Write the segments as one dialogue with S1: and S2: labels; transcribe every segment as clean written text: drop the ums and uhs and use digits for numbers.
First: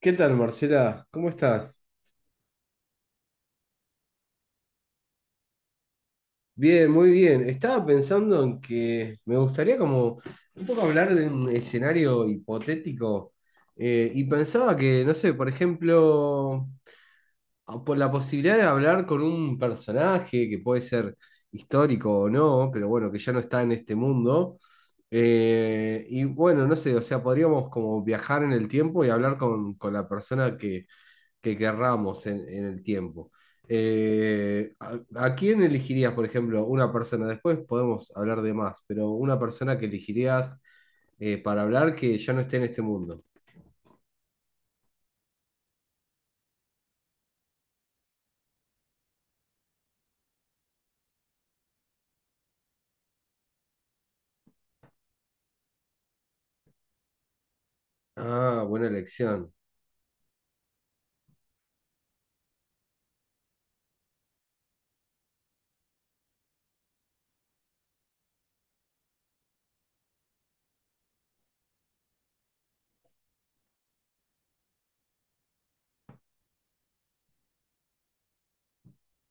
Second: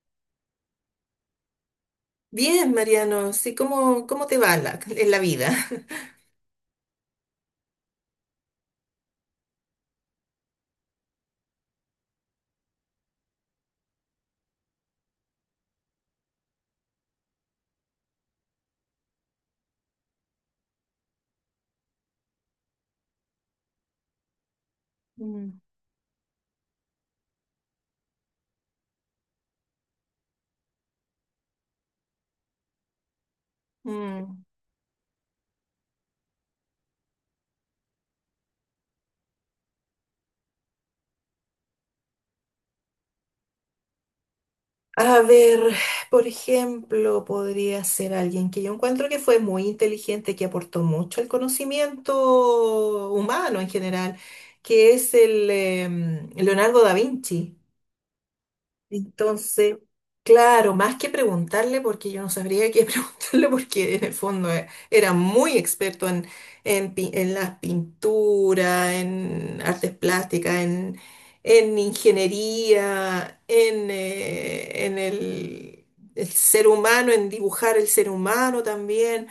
S1: ¿Qué tal, Marcela? ¿Cómo estás?
S2: Bien, Mariano, sí, ¿cómo, cómo te va en la vida?
S1: Bien, muy bien. Estaba pensando en que me gustaría como un poco hablar de un escenario hipotético y pensaba que, no sé, por ejemplo, por la posibilidad de hablar con un personaje que puede ser histórico o no, pero bueno, que ya no está en este mundo.
S2: Mm.
S1: Y bueno, no sé, o sea, podríamos como viajar en el tiempo y hablar con la persona que querramos en el tiempo.
S2: Mm.
S1: ¿A quién elegirías, por ejemplo, una persona? Después podemos hablar de más, pero una persona que elegirías para hablar que ya no esté en este mundo.
S2: A ver, por ejemplo, podría ser alguien que yo encuentro que fue muy inteligente, que aportó mucho al conocimiento humano en general, que es Leonardo da Vinci.
S1: Ah, buena elección.
S2: Entonces, claro, más que preguntarle, porque yo no sabría qué preguntarle, porque en el fondo era muy experto en las pinturas, en artes plásticas, en ingeniería, en el ser humano, en dibujar el ser humano también,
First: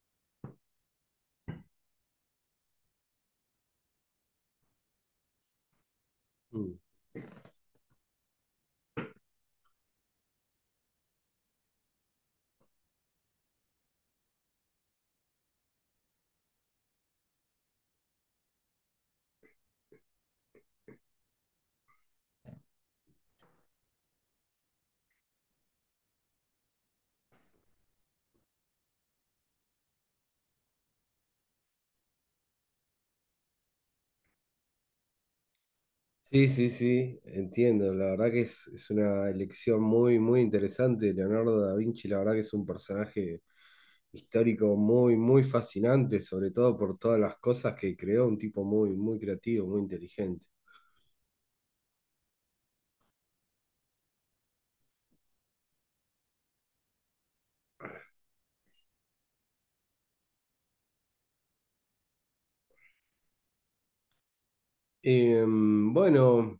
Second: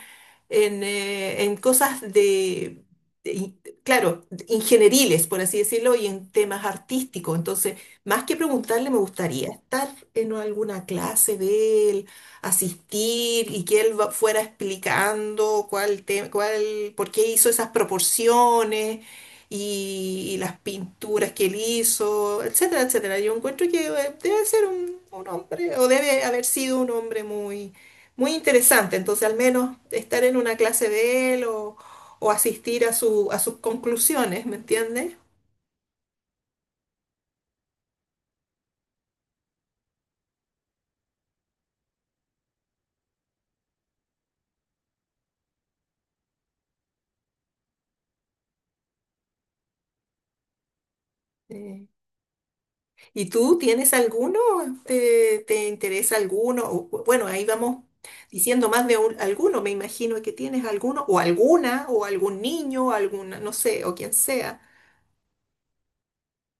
S2: en cosas claro, ingenieriles, por así decirlo, y en temas
S1: Mm.
S2: artísticos. Entonces, más que preguntarle, me gustaría estar en alguna clase de él, asistir y que fuera explicando cuál, por qué hizo esas proporciones y las pinturas que él hizo, etcétera, etcétera. Yo encuentro que debe ser un hombre o debe haber sido un hombre muy, muy interesante. Entonces, al menos estar en una clase de él o asistir a su, a sus conclusiones, ¿me entiendes?
S1: Sí, sí, sí, entiendo. La verdad que es una elección muy, muy interesante. Leonardo da Vinci, la verdad que es un personaje histórico muy, muy fascinante, sobre todo por todas las cosas que creó, un tipo muy, muy creativo, muy inteligente.
S2: Eh, ¿Y tú tienes alguno? ¿Te, te interesa alguno? O, bueno, ahí vamos diciendo más de alguno, me imagino que tienes alguno, o alguna, o algún niño, o alguna, no sé, o quien sea.
S1: Bueno,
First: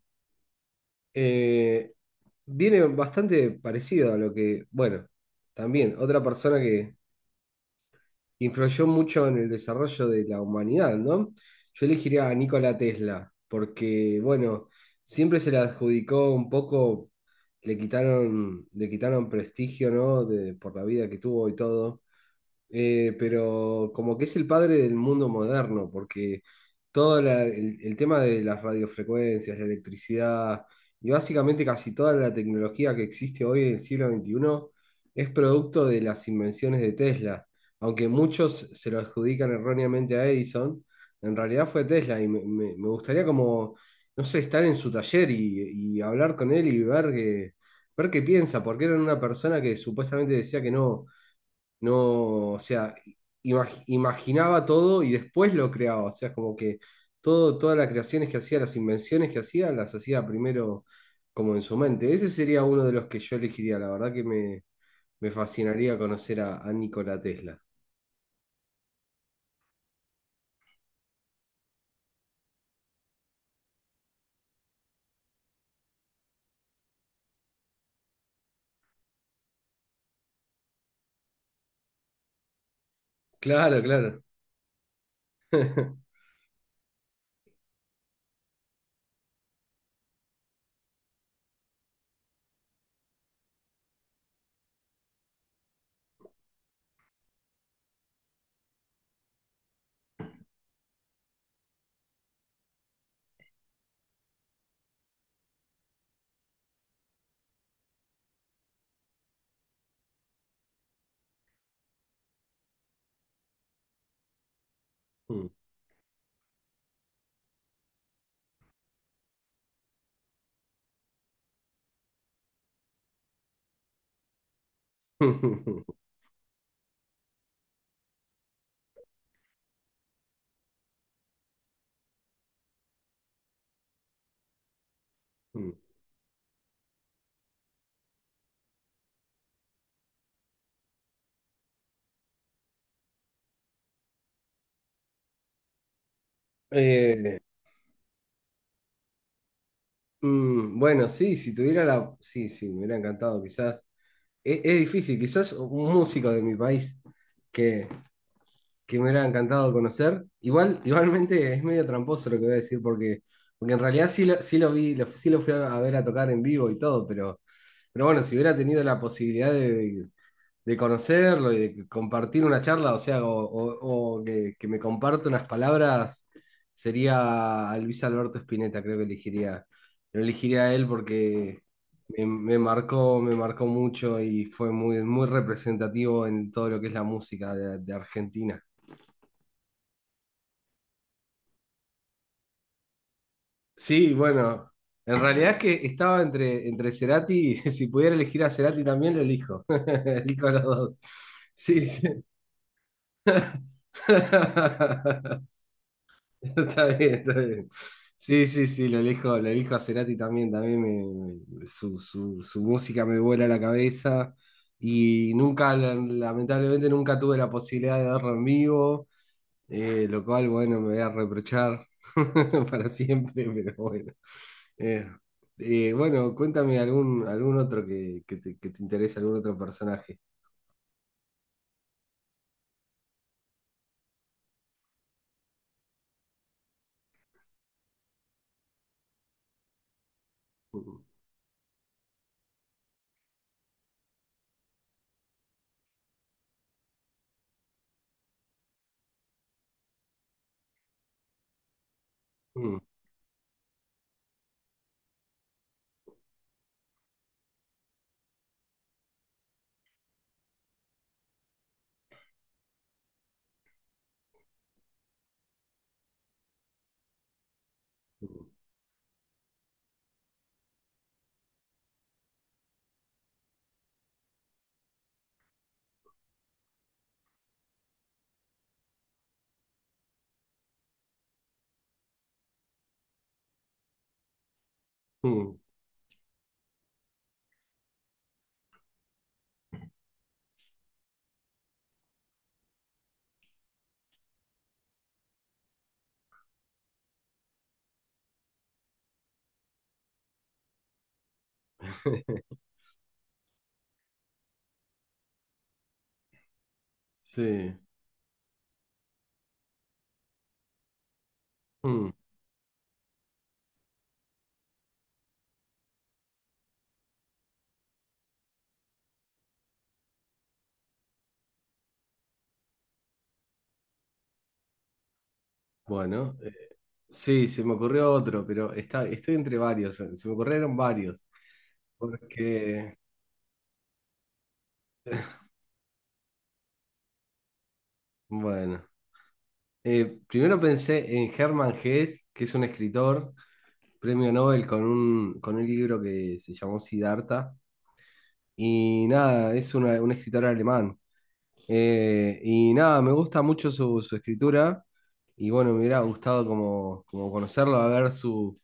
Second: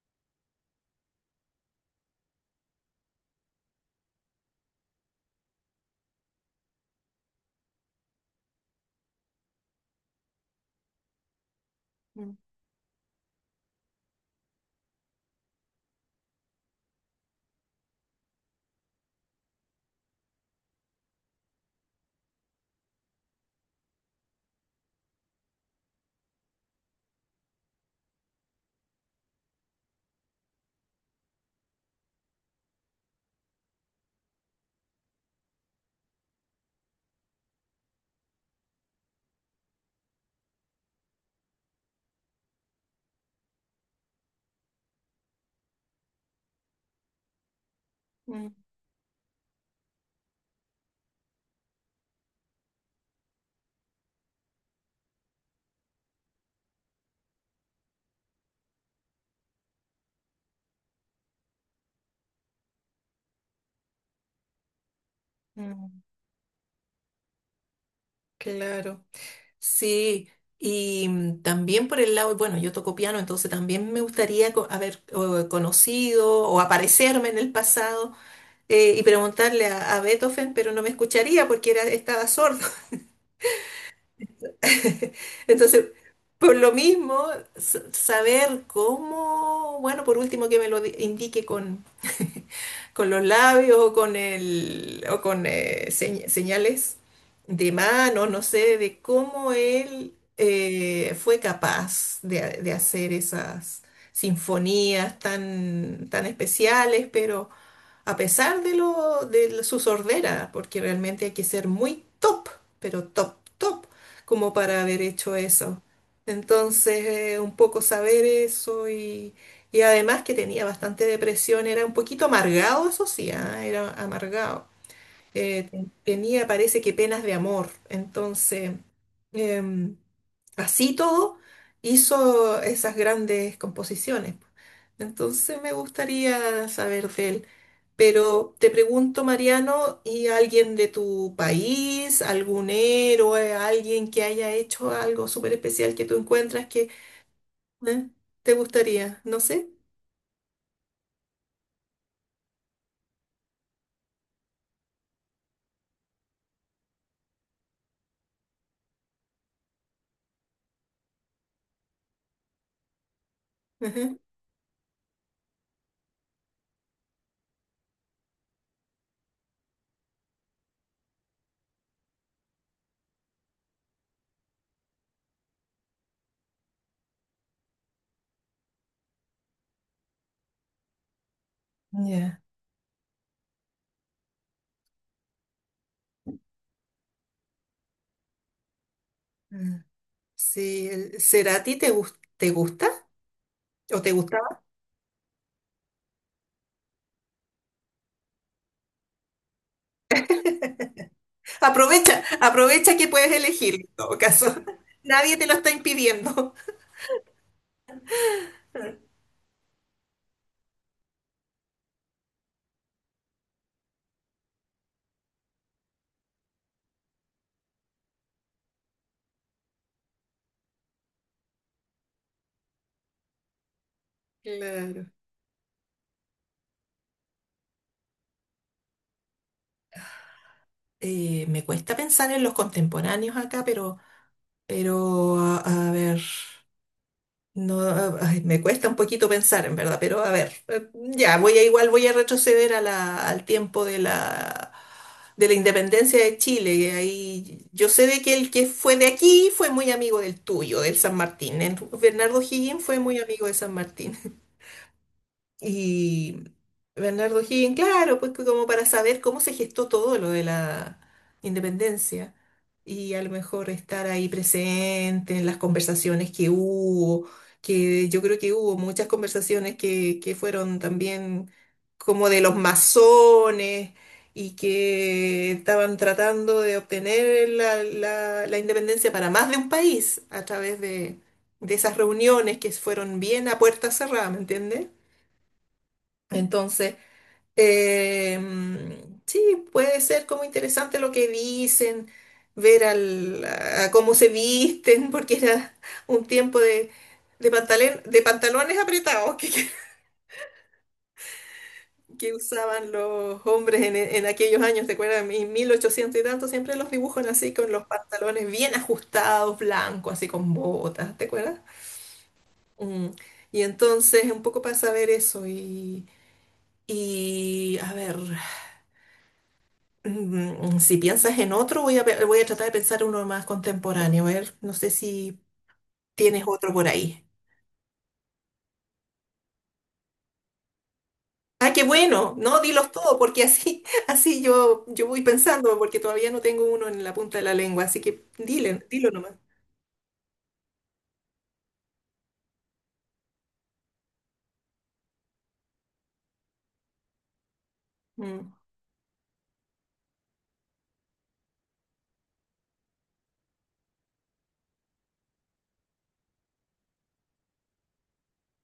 S1: eh, viene bastante parecido a lo que, bueno, también otra persona que influyó mucho en el desarrollo de la humanidad, ¿no? Yo elegiría a
S2: Mm.
S1: Nikola Tesla, porque, bueno, siempre se le adjudicó un poco, le quitaron prestigio, ¿no? De, por la vida que tuvo y todo. Pero como que es el padre del mundo moderno, porque el tema de las radiofrecuencias, la electricidad y básicamente casi toda la tecnología que existe hoy en el siglo XXI es producto de las invenciones de Tesla. Aunque muchos se lo adjudican erróneamente a Edison, en realidad fue Tesla y me gustaría como, no sé, estar en su taller y hablar con él y ver ver qué piensa,
S2: Mm.
S1: porque era una persona que supuestamente decía que no. No, o sea, imaginaba todo y después lo creaba. O sea, como que todas las creaciones que hacía, las invenciones que hacía, las hacía primero como en su mente. Ese sería uno de los que yo elegiría. La verdad que me fascinaría
S2: Mm.
S1: conocer a Nikola Tesla.
S2: Claro, sí. Y también por el lado, bueno, yo toco piano, entonces también me gustaría haber conocido o aparecerme en el pasado y preguntarle a Beethoven, pero no me escucharía porque era, estaba sordo.
S1: Claro, claro.
S2: Entonces, por lo mismo, saber cómo, bueno, por último que me lo indique con, con los labios o con el, o con señales de mano, no sé, de cómo él fue capaz de hacer esas sinfonías tan, tan especiales, pero a pesar de lo de su sordera, porque realmente hay que ser muy top, pero top, top, como para haber hecho eso. Entonces, un poco saber eso y además que tenía bastante depresión, era un poquito amargado, eso sí, ah. Era amargado. Tenía, parece que penas de amor. Entonces, em, así todo, hizo esas grandes composiciones. Entonces me gustaría saber de él. Pero te pregunto, Mariano, ¿y alguien de tu país, algún héroe, alguien que haya hecho algo súper especial que tú encuentras que
S1: Eh,
S2: eh, te gustaría? No sé.
S1: bueno, sí, si tuviera la... Sí, sí, me hubiera encantado, quizás. Es difícil, quizás un músico de mi país que, que me hubiera encantado conocer. Igual, igualmente es medio tramposo lo que voy a decir, porque, porque en realidad
S2: Ajá.
S1: sí lo vi, sí lo fui a ver a tocar en vivo y todo, pero bueno, si hubiera tenido la posibilidad de conocerlo y de compartir una charla, o sea, o que me comparte unas palabras, sería a Luis Alberto Spinetta, creo que elegiría, lo elegiría a él porque...
S2: Ya.
S1: me marcó mucho y fue muy, muy representativo en todo lo que es la música de Argentina.
S2: Mm. Sí, el Cerati te gusta o te
S1: Sí,
S2: gustaba.
S1: bueno, en realidad es que estaba entre Cerati, y si pudiera elegir a Cerati también lo elijo. Elijo a los dos. Sí, sí.
S2: Aprovecha, aprovecha que puedes elegir en todo caso. Nadie te lo está impidiendo.
S1: Está bien, está bien. Sí, sí, sí, lo elijo a Cerati también, también su, su música me vuela la cabeza y nunca, lamentablemente nunca tuve la posibilidad de verlo en vivo, lo cual, bueno, me voy a reprochar para siempre, pero bueno. Eh,
S2: Claro.
S1: bueno, cuéntame algún, algún otro que te interese, algún otro personaje.
S2: Me cuesta pensar en los contemporáneos acá, pero a ver. No, ay, me cuesta un poquito pensar, en verdad, pero a ver,
S1: Mm,
S2: voy a igual voy a retroceder a al tiempo de de la independencia de Chile. Y ahí yo sé de que el que fue de aquí fue muy amigo del tuyo, del San Martín. Bernardo
S1: mm,
S2: Higgins fue muy amigo de San Martín. Y Bernardo Higgins, claro, pues que como para saber cómo se gestó todo lo de la independencia y a lo mejor estar ahí presente en las conversaciones que hubo, que yo creo que hubo muchas conversaciones que fueron también como de los masones y que estaban tratando de obtener la independencia para más de un país a través de esas reuniones que fueron bien a puerta cerrada, ¿me entiendes?
S1: mm.
S2: Entonces, eh, sí, puede ser como interesante lo que dicen, ver al, a cómo se visten, porque era un tiempo de pantalones apretados que usaban los hombres en aquellos años, ¿te acuerdas? En 1800 y tanto, siempre los dibujan así, con
S1: Sí.
S2: los pantalones bien ajustados, blancos, así con botas, ¿te acuerdas?
S1: Mm.
S2: Mm. Y entonces, un poco para saber eso y a ver. Mm. Si piensas en otro, voy a tratar de pensar uno más contemporáneo. A ver, no sé si
S1: Bueno,
S2: tienes otro por ahí.
S1: sí, se me ocurrió otro, pero está, estoy entre varios. Se me ocurrieron varios.
S2: Ah, qué bueno. No, dilos
S1: Porque,
S2: todo, porque así, así yo, yo voy pensando, porque todavía no tengo uno en la punta de la lengua. Así que
S1: bueno,
S2: dile, dilo nomás.
S1: primero pensé en Hermann Hesse, que es un escritor, premio Nobel con un libro que se llamó Siddhartha.
S2: Mm,
S1: Y nada, un escritor alemán. Y nada, me gusta mucho su escritura y bueno, me hubiera gustado como, como conocerlo, a ver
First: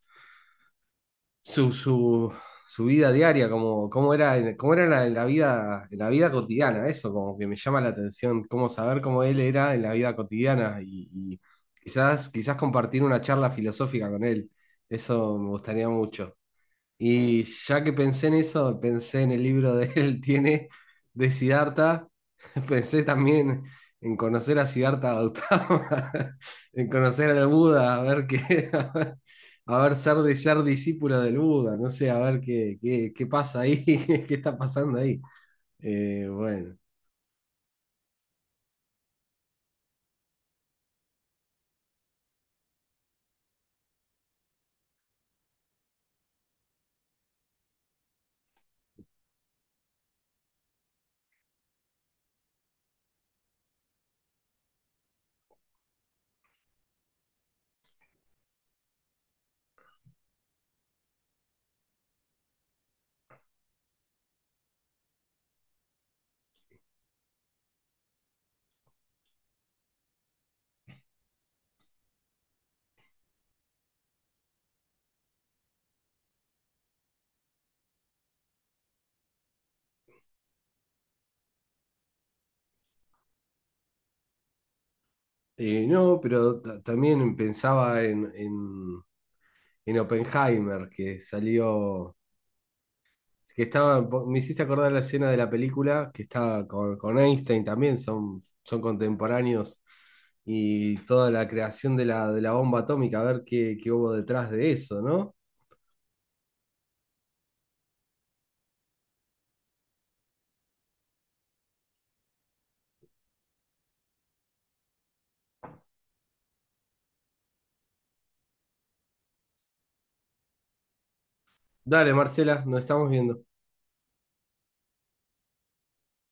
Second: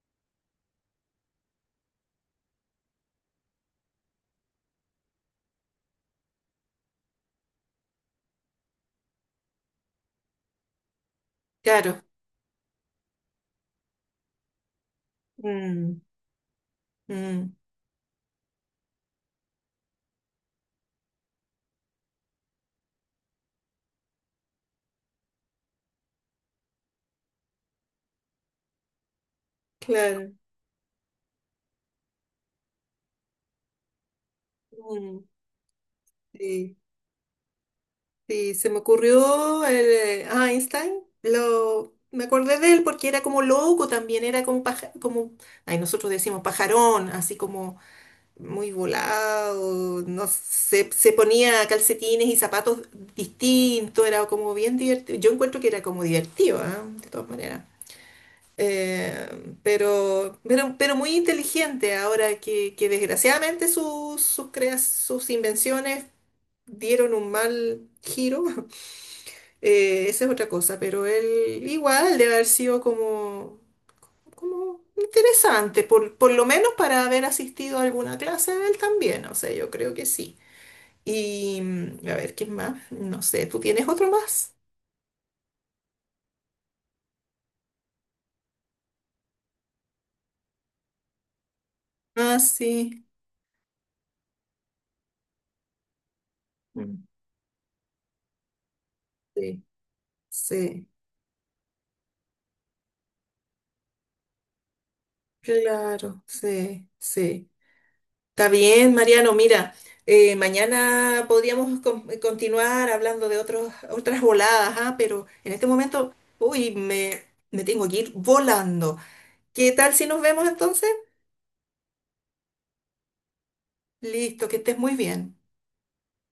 S1: su, su, su vida diaria, cómo era, cómo era la vida, en la vida cotidiana, eso como que me llama la atención, cómo saber cómo él era en la vida cotidiana y
S2: claro.
S1: quizás, quizás compartir una charla filosófica con él, eso me gustaría
S2: Mm.
S1: mucho. Y
S2: Mm,
S1: ya que pensé en eso, pensé en el libro de él, tiene de Siddhartha, pensé también en conocer a Siddhartha Gautama, en conocer al Buda, a ver qué, a ver,
S2: claro.
S1: ser discípulo del Buda, no sé, a ver qué, qué pasa ahí, qué está pasando ahí.
S2: Mm,
S1: Eh, bueno,
S2: sí, sí, se me ocurrió Einstein. Lo, me acordé de él porque era como loco también, era ay, nosotros decimos pajarón, así como muy volado, no sé, se ponía calcetines y zapatos distintos, era como bien divertido. Yo encuentro que era como divertido, ¿ah? De todas maneras. Pero, pero muy inteligente ahora que desgraciadamente sus, sus invenciones dieron un mal giro. Esa es otra cosa, pero él igual debe haber sido como interesante, por lo menos para haber asistido a alguna clase de él también, o sea, yo creo que sí. Y a ver, ¿quién más? No sé, ¿tú tienes otro más?
S1: No, pero también pensaba en Oppenheimer, que salió.
S2: Ah, sí.
S1: Es que estaba, me hiciste acordar la escena de la película que estaba
S2: Mm.
S1: con Einstein también, son, son
S2: Sí,
S1: contemporáneos
S2: sí,
S1: y toda la creación de la bomba atómica, a ver qué, qué hubo detrás de eso, ¿no?
S2: claro, sí, sí. Está bien, Mariano, mira, mañana podríamos continuar hablando de otros, otras voladas, ah. Pero en este momento, uy, me tengo que ir volando. ¿Qué tal si nos vemos entonces?
S1: Dale, Marcela, nos estamos viendo.
S2: Listo, que estés muy bien.